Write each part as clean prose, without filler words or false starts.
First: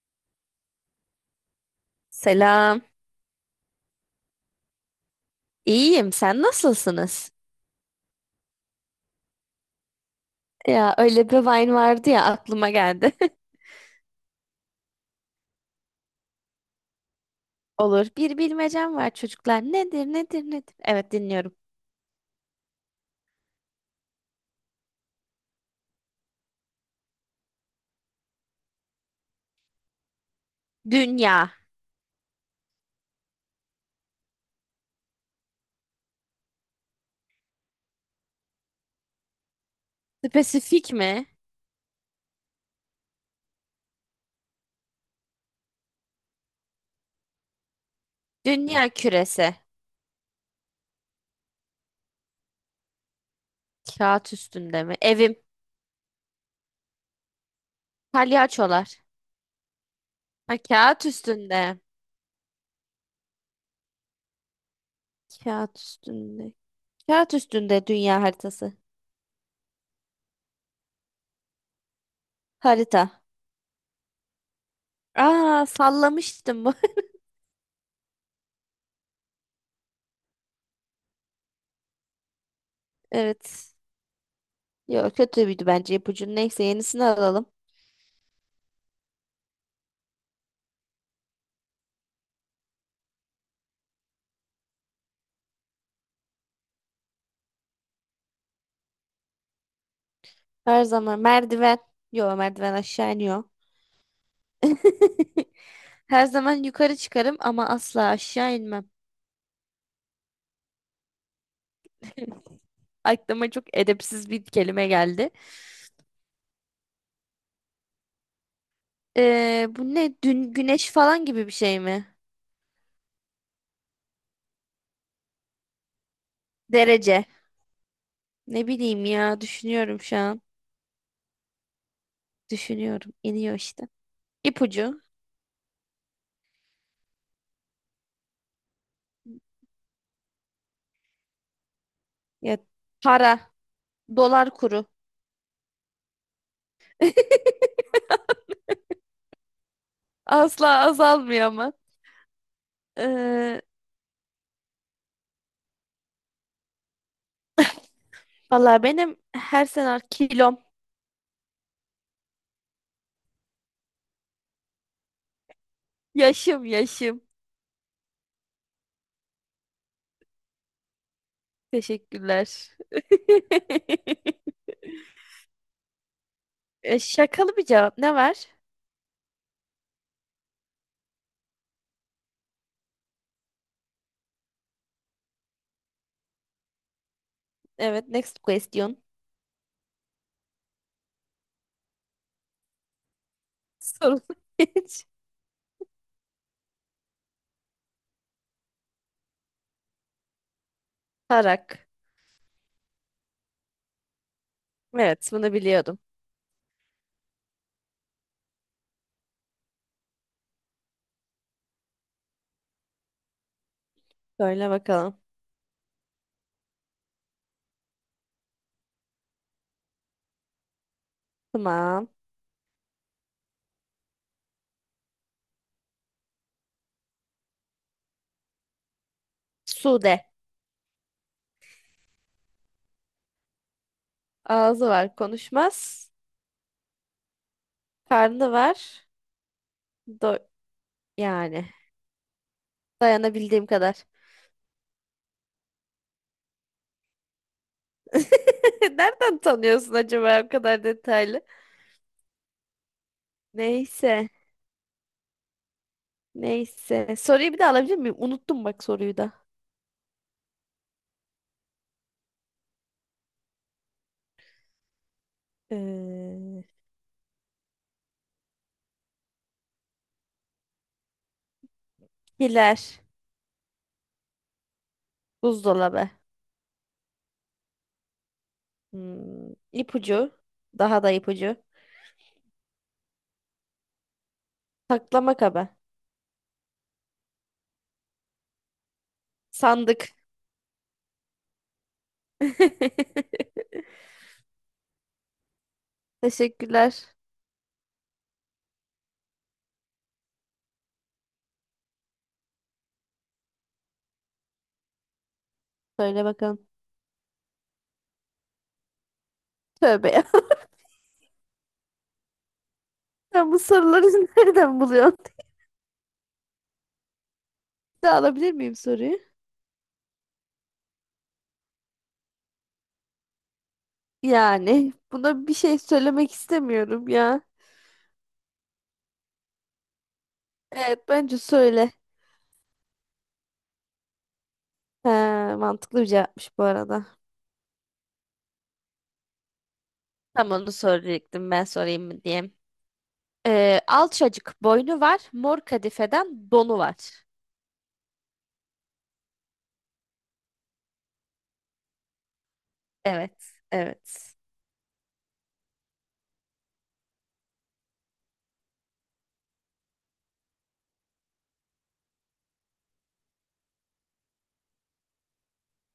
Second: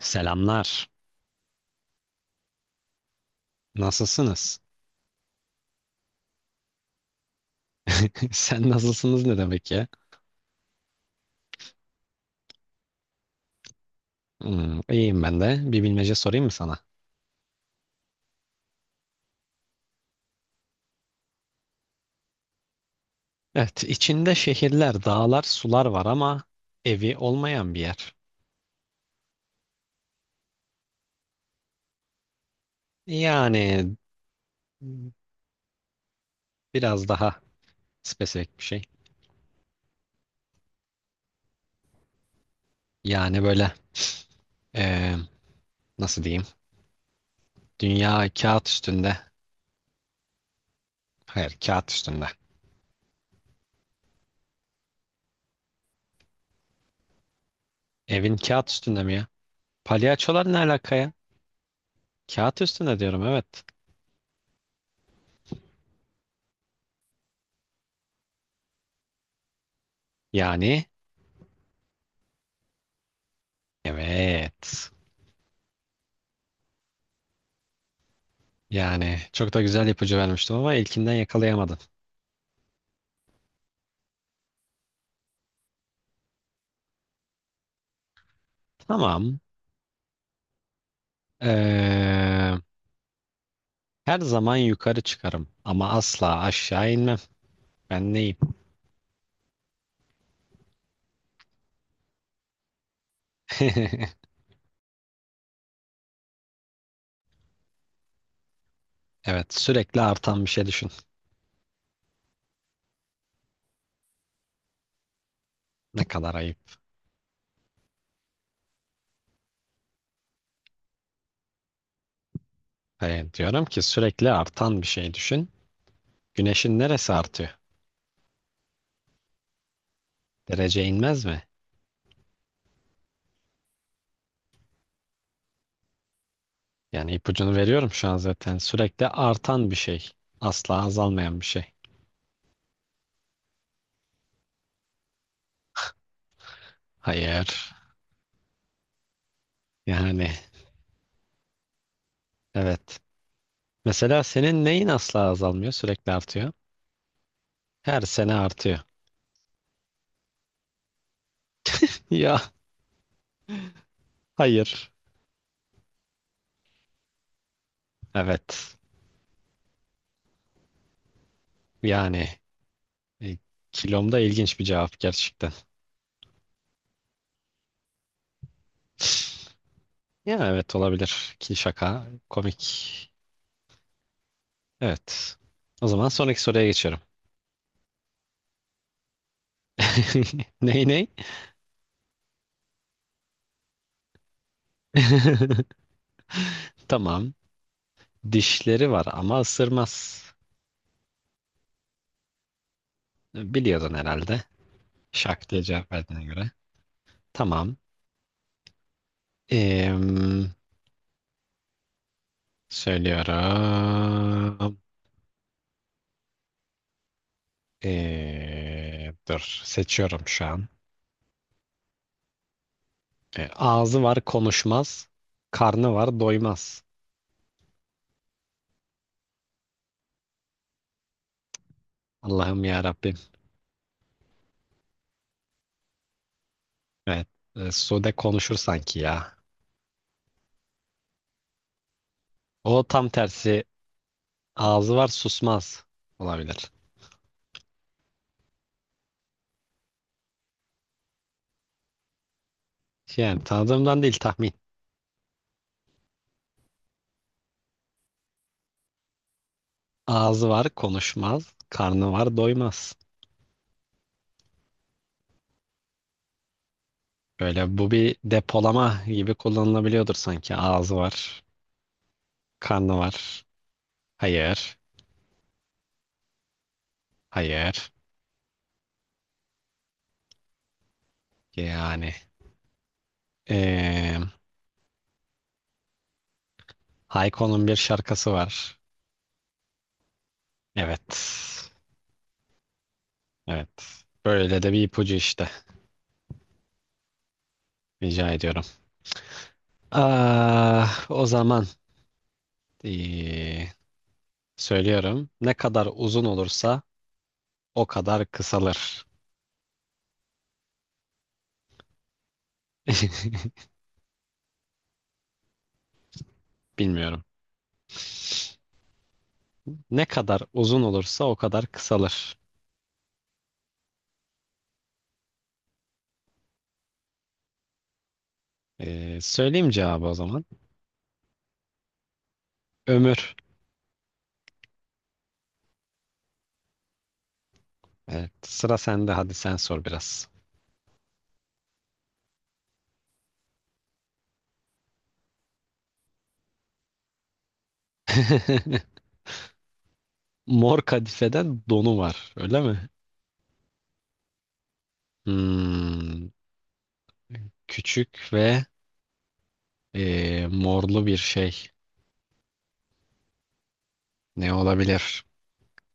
Selamlar. Selam. Nasılsınız? İyiyim. Sen nasılsınız? Sen nasılsınız ne demek ya? Ya öyle bir Vine vardı ya aklıma geldi. Hmm, iyiyim ben de. Bir bilmece sorayım mı sana? Olur. Bir bilmecem var çocuklar. Nedir, nedir, nedir? Evet, dinliyorum. Evet, içinde şehirler, dağlar, sular var ama evi olmayan bir yer. Dünya. Yani biraz daha spesifik bir şey. Spesifik mi? Yani böyle eee, nasıl diyeyim? Dünya kağıt Dünya üstünde. küresi. Hayır, kağıt üstünde. Kağıt üstünde mi? Evim. Evin kağıt Palyaçolar. üstünde mi ya? Palyaçolar Ha, ne alaka kağıt ya? üstünde. Kağıt üstünde diyorum, evet. Kağıt üstünde. Kağıt üstünde dünya haritası. Yani Harita. evet. Aa, sallamıştım bu. Yani çok da güzel ipucu vermiştim ama ilkinden yakalayamadın. Evet. Yok, kötüydü bence ipucu. Neyse, yenisini alalım. Tamam. Ee, Her zaman yukarı çıkarım ama asla aşağı inmem. Ben neyim? Her zaman merdiven. Yo, merdiven aşağı iniyor. Her zaman yukarı çıkarım ama asla aşağı inmem. Evet, sürekli artan bir şey düşün. Aklıma çok edepsiz bir kelime geldi. Ne kadar ayıp. Bu ne? Dün güneş falan gibi bir şey mi? Diyorum ki sürekli artan bir şey düşün. Güneşin neresi Derece. artıyor? Ne bileyim ya, düşünüyorum şu an. Derece inmez mi? Düşünüyorum. İniyor işte. İpucu. Yani ipucunu veriyorum şu an zaten. Sürekli artan bir şey. Asla azalmayan bir şey. Ya, para. Dolar kuru. Hayır. Yani Asla azalmıyor ama. evet. Ee, Mesela senin neyin asla azalmıyor, sürekli artıyor? Her sene artıyor. Valla benim her sene kilom. Ya hayır. Yaşım. Evet. Yani Teşekkürler. e, kilomda ilginç bir cevap gerçekten. E, şakalı bir cevap. Ne var? Ya evet, olabilir ki şaka komik. Evet. O zaman sonraki soruya geçiyorum. Evet, next question. Ney ney? Sorun hiç. Tamam. Dişleri var ama ısırmaz. Tarak. Biliyordun herhalde. Evet, Şak bunu diye cevap biliyordum. verdiğine göre. Tamam. Em, Söyle söylüyorum. bakalım. Dur seçiyorum şu an. Tamam. E, ağzı var konuşmaz, karnı var doymaz. Sude. Allah'ım ya Rabbim. Ağzı var, konuşmaz. Evet, e, Sude Karnı konuşur sanki var. ya. Do yani. O tam tersi Dayanabildiğim kadar. ağzı var susmaz olabilir. Nereden tanıyorsun acaba o kadar detaylı? Yani tanıdığımdan değil, Neyse. tahmin. Neyse. Soruyu bir de alabilir miyim? Unuttum bak soruyu da. Ağzı var konuşmaz, karnı var doymaz. Ee, Böyle bu bir depolama gibi kullanılabiliyordur sanki. Ağzı var, Hilal. karnı var. Hayır, Buzdolabı. hayır. Hmm, ipucu. Daha da ipucu. Yani. E, Saklama kabı. Hayko'nun bir şarkısı var. Sandık. Evet. Evet. Böyle de bir ipucu işte. Teşekkürler. Rica ediyorum. Ah, o zaman ee, söylüyorum. Ne kadar uzun Söyle bakalım. olursa o kadar kısalır. Tövbe ya. Ben bu soruları nereden buluyorum? Bilmiyorum. Bir daha alabilir miyim soruyu? Ne kadar uzun olursa o kadar kısalır. Yani buna bir şey söylemek istemiyorum ya. Söyleyeyim cevabı o zaman. Evet, bence söyle. Ömür. He, mantıklı bir cevapmış bu arada. Evet, sıra sende. Hadi sen sor biraz. Tam onu soracaktım, ben sorayım mı diye. Alçacık boynu var, mor kadifeden donu var. Mor kadifeden donu var, öyle mi? Evet, evet. Hmm, küçük ve e, morlu bir şey. Ne olabilir?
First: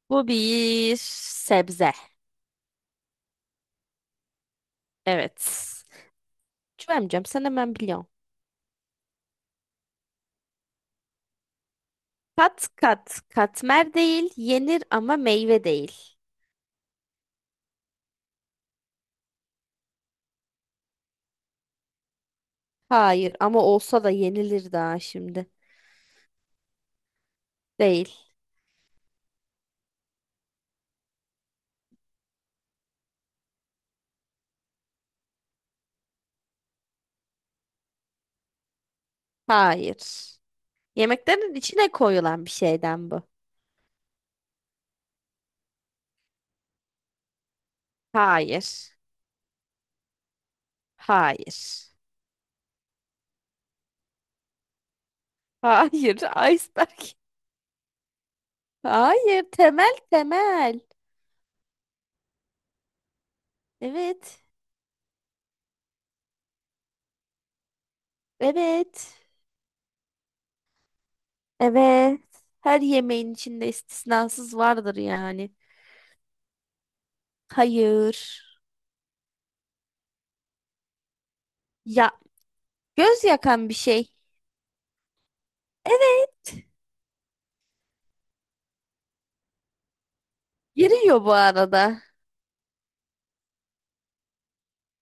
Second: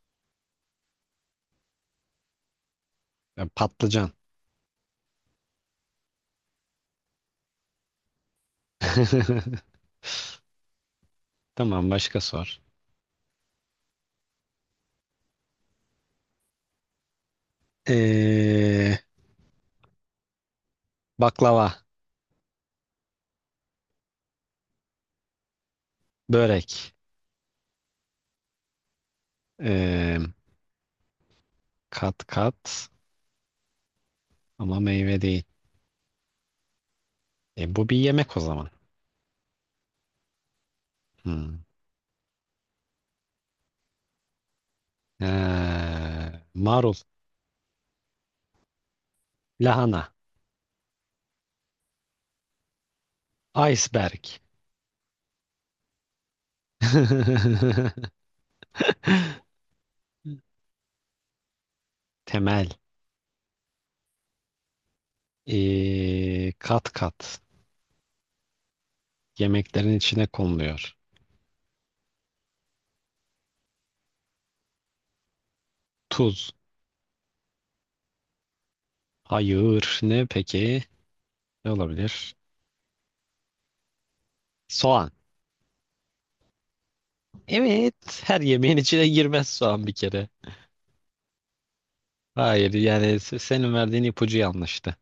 Bu bir sebze. Ya, patlıcan. Evet. Cüvemcem sen hemen biliyorsun. Tamam, başka sor. Kat kat katmer değil, yenir ama meyve değil. Ee, baklava, Hayır, ama olsa da yenilir daha şimdi. börek, Değil. ee, kat kat ama meyve değil. E, bu bir yemek o zaman. Hayır. Hmm. Yemeklerin içine koyulan bir şeyden bu. Marul, Hayır. lahana, Hayır. iceberg. Hayır. Iceberg. Hayır. Temel temel. Temel. Evet. Kat kat Evet. yemeklerin içine konuluyor. Evet. Her yemeğin içinde istisnasız vardır yani. Tuz. Hayır. Hayır. Ne peki? Ne Ya, olabilir? göz yakan bir şey. Soğan. Evet. Evet, her yemeğin içine girmez soğan bir kere. Giriyor bu arada. Hayır, yani senin verdiğin ipucu yanlıştı.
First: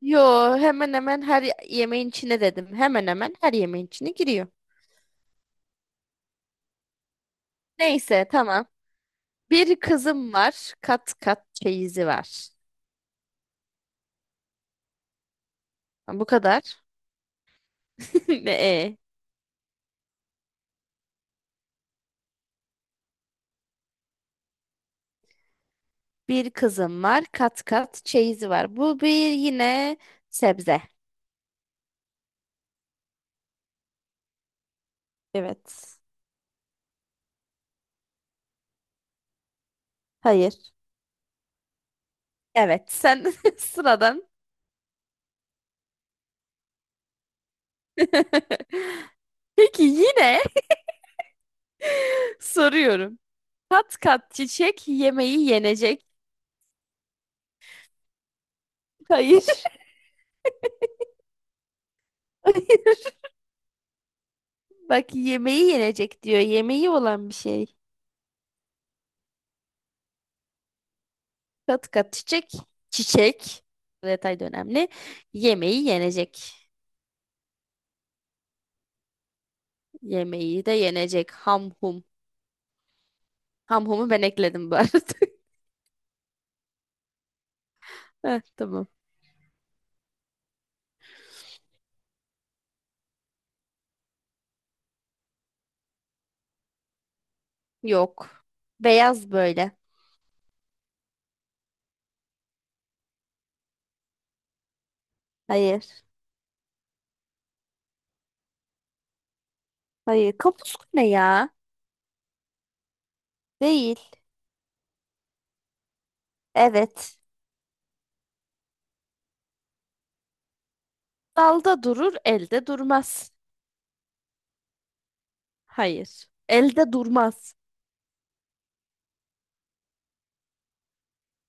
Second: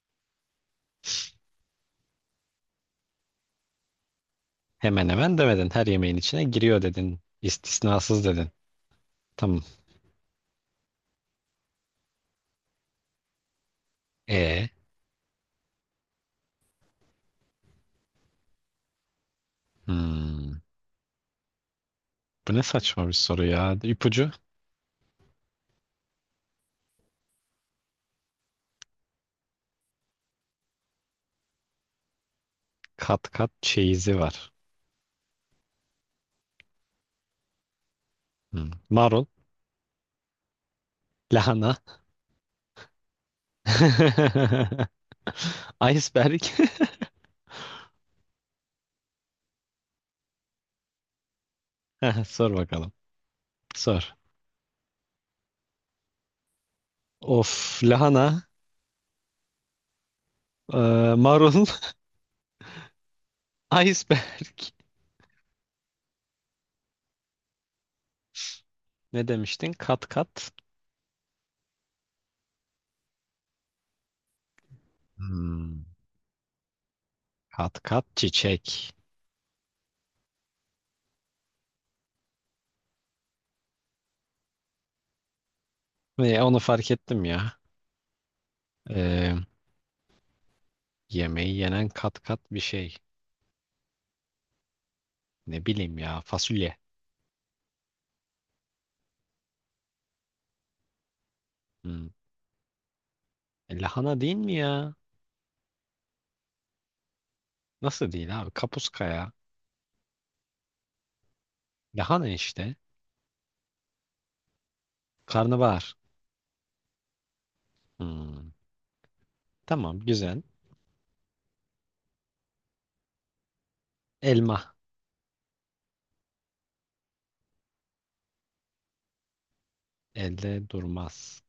Yo, hemen hemen her yemeğin içine dedim. Hemen hemen her yemeğin içine giriyor. Hemen hemen demedin. Her yemeğin içine giriyor dedin. İstisnasız Neyse dedin. tamam. Tamam. Bir kızım var. Kat kat çeyizi var. E, Bu kadar. Ne? E? hmm. Bu ne saçma bir soru ya. İpucu Bir kızım var. Kat kat çeyizi var. Bu bir yine sebze. kat kat çeyizi var. Evet. Hmm. Marul, Hayır. lahana, Evet sen sıradan. iceberg. Peki yine Heh, sor bakalım. soruyorum. Kat Sor. kat çiçek yemeği yenecek. Of, lahana, Hayır. e, marul, iceberg. Bak, yemeği yenecek diyor. Yemeği olan bir şey. Ne demiştin? Kat kat. Kat kat çiçek. Çiçek. Bu detay da önemli. Hmm. Yemeği yenecek. Kat kat çiçek. Yemeği de yenecek. Ham hum. Ham humu ben ekledim bu arada. Ve onu fark ettim ya. Heh, tamam. Ee, yemeği yenen kat kat bir şey. Ne bileyim ya, fasulye. Yok. Beyaz böyle. Hmm. E, lahana değil mi ya? Hayır. Nasıl değil abi? Kapuska ya. Hayır. Kapuska ne ya? Lahana işte. Değil. Karnabahar. Evet. Hmm. Tamam, güzel. Dalda durur, elde durmaz. Elma. Hayır. Elde durmaz. Elde durmaz.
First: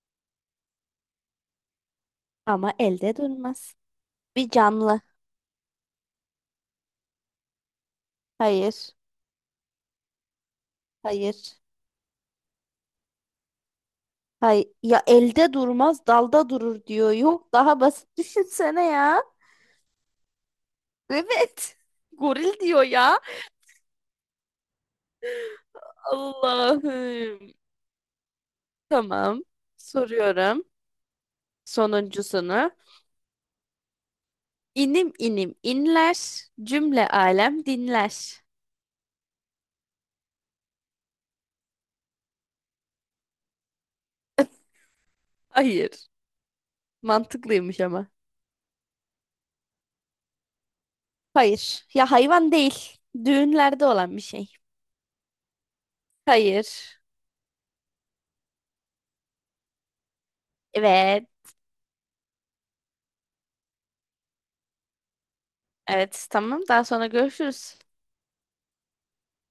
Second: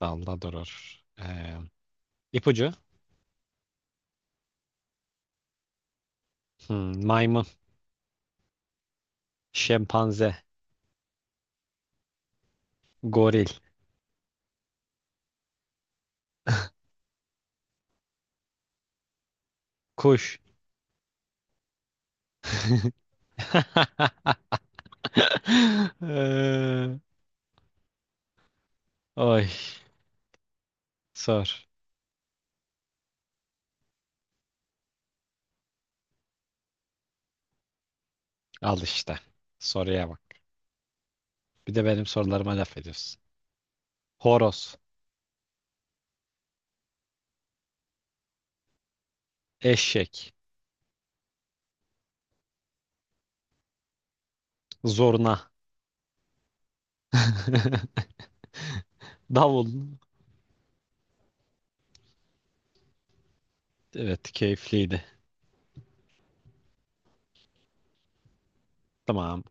Dalda durur. İpucu. Ama elde durmaz. Bir canlı. Hmm, maymun. Hayır. Şempanze. Hayır. Goril. Hay ya, elde durmaz dalda durur diyor. Yok, daha basit düşünsene ya. Kuş. Evet. Goril diyor ya. Ee, Allah'ım. Tamam. oy. Soruyorum Sor. sonuncusunu. İnim inim inler, cümle alem dinler. Al işte. Soruya bak. Bir de benim sorularıma laf ediyorsun. Horoz, Hayır. Mantıklıymış ama. eşek, Hayır. Ya, hayvan değil. Düğünlerde olan bir şey. zurna, Hayır. davul. Evet. Evet, keyifliydi. Evet. Tamam. Daha sonra görüşürüz. Tamam.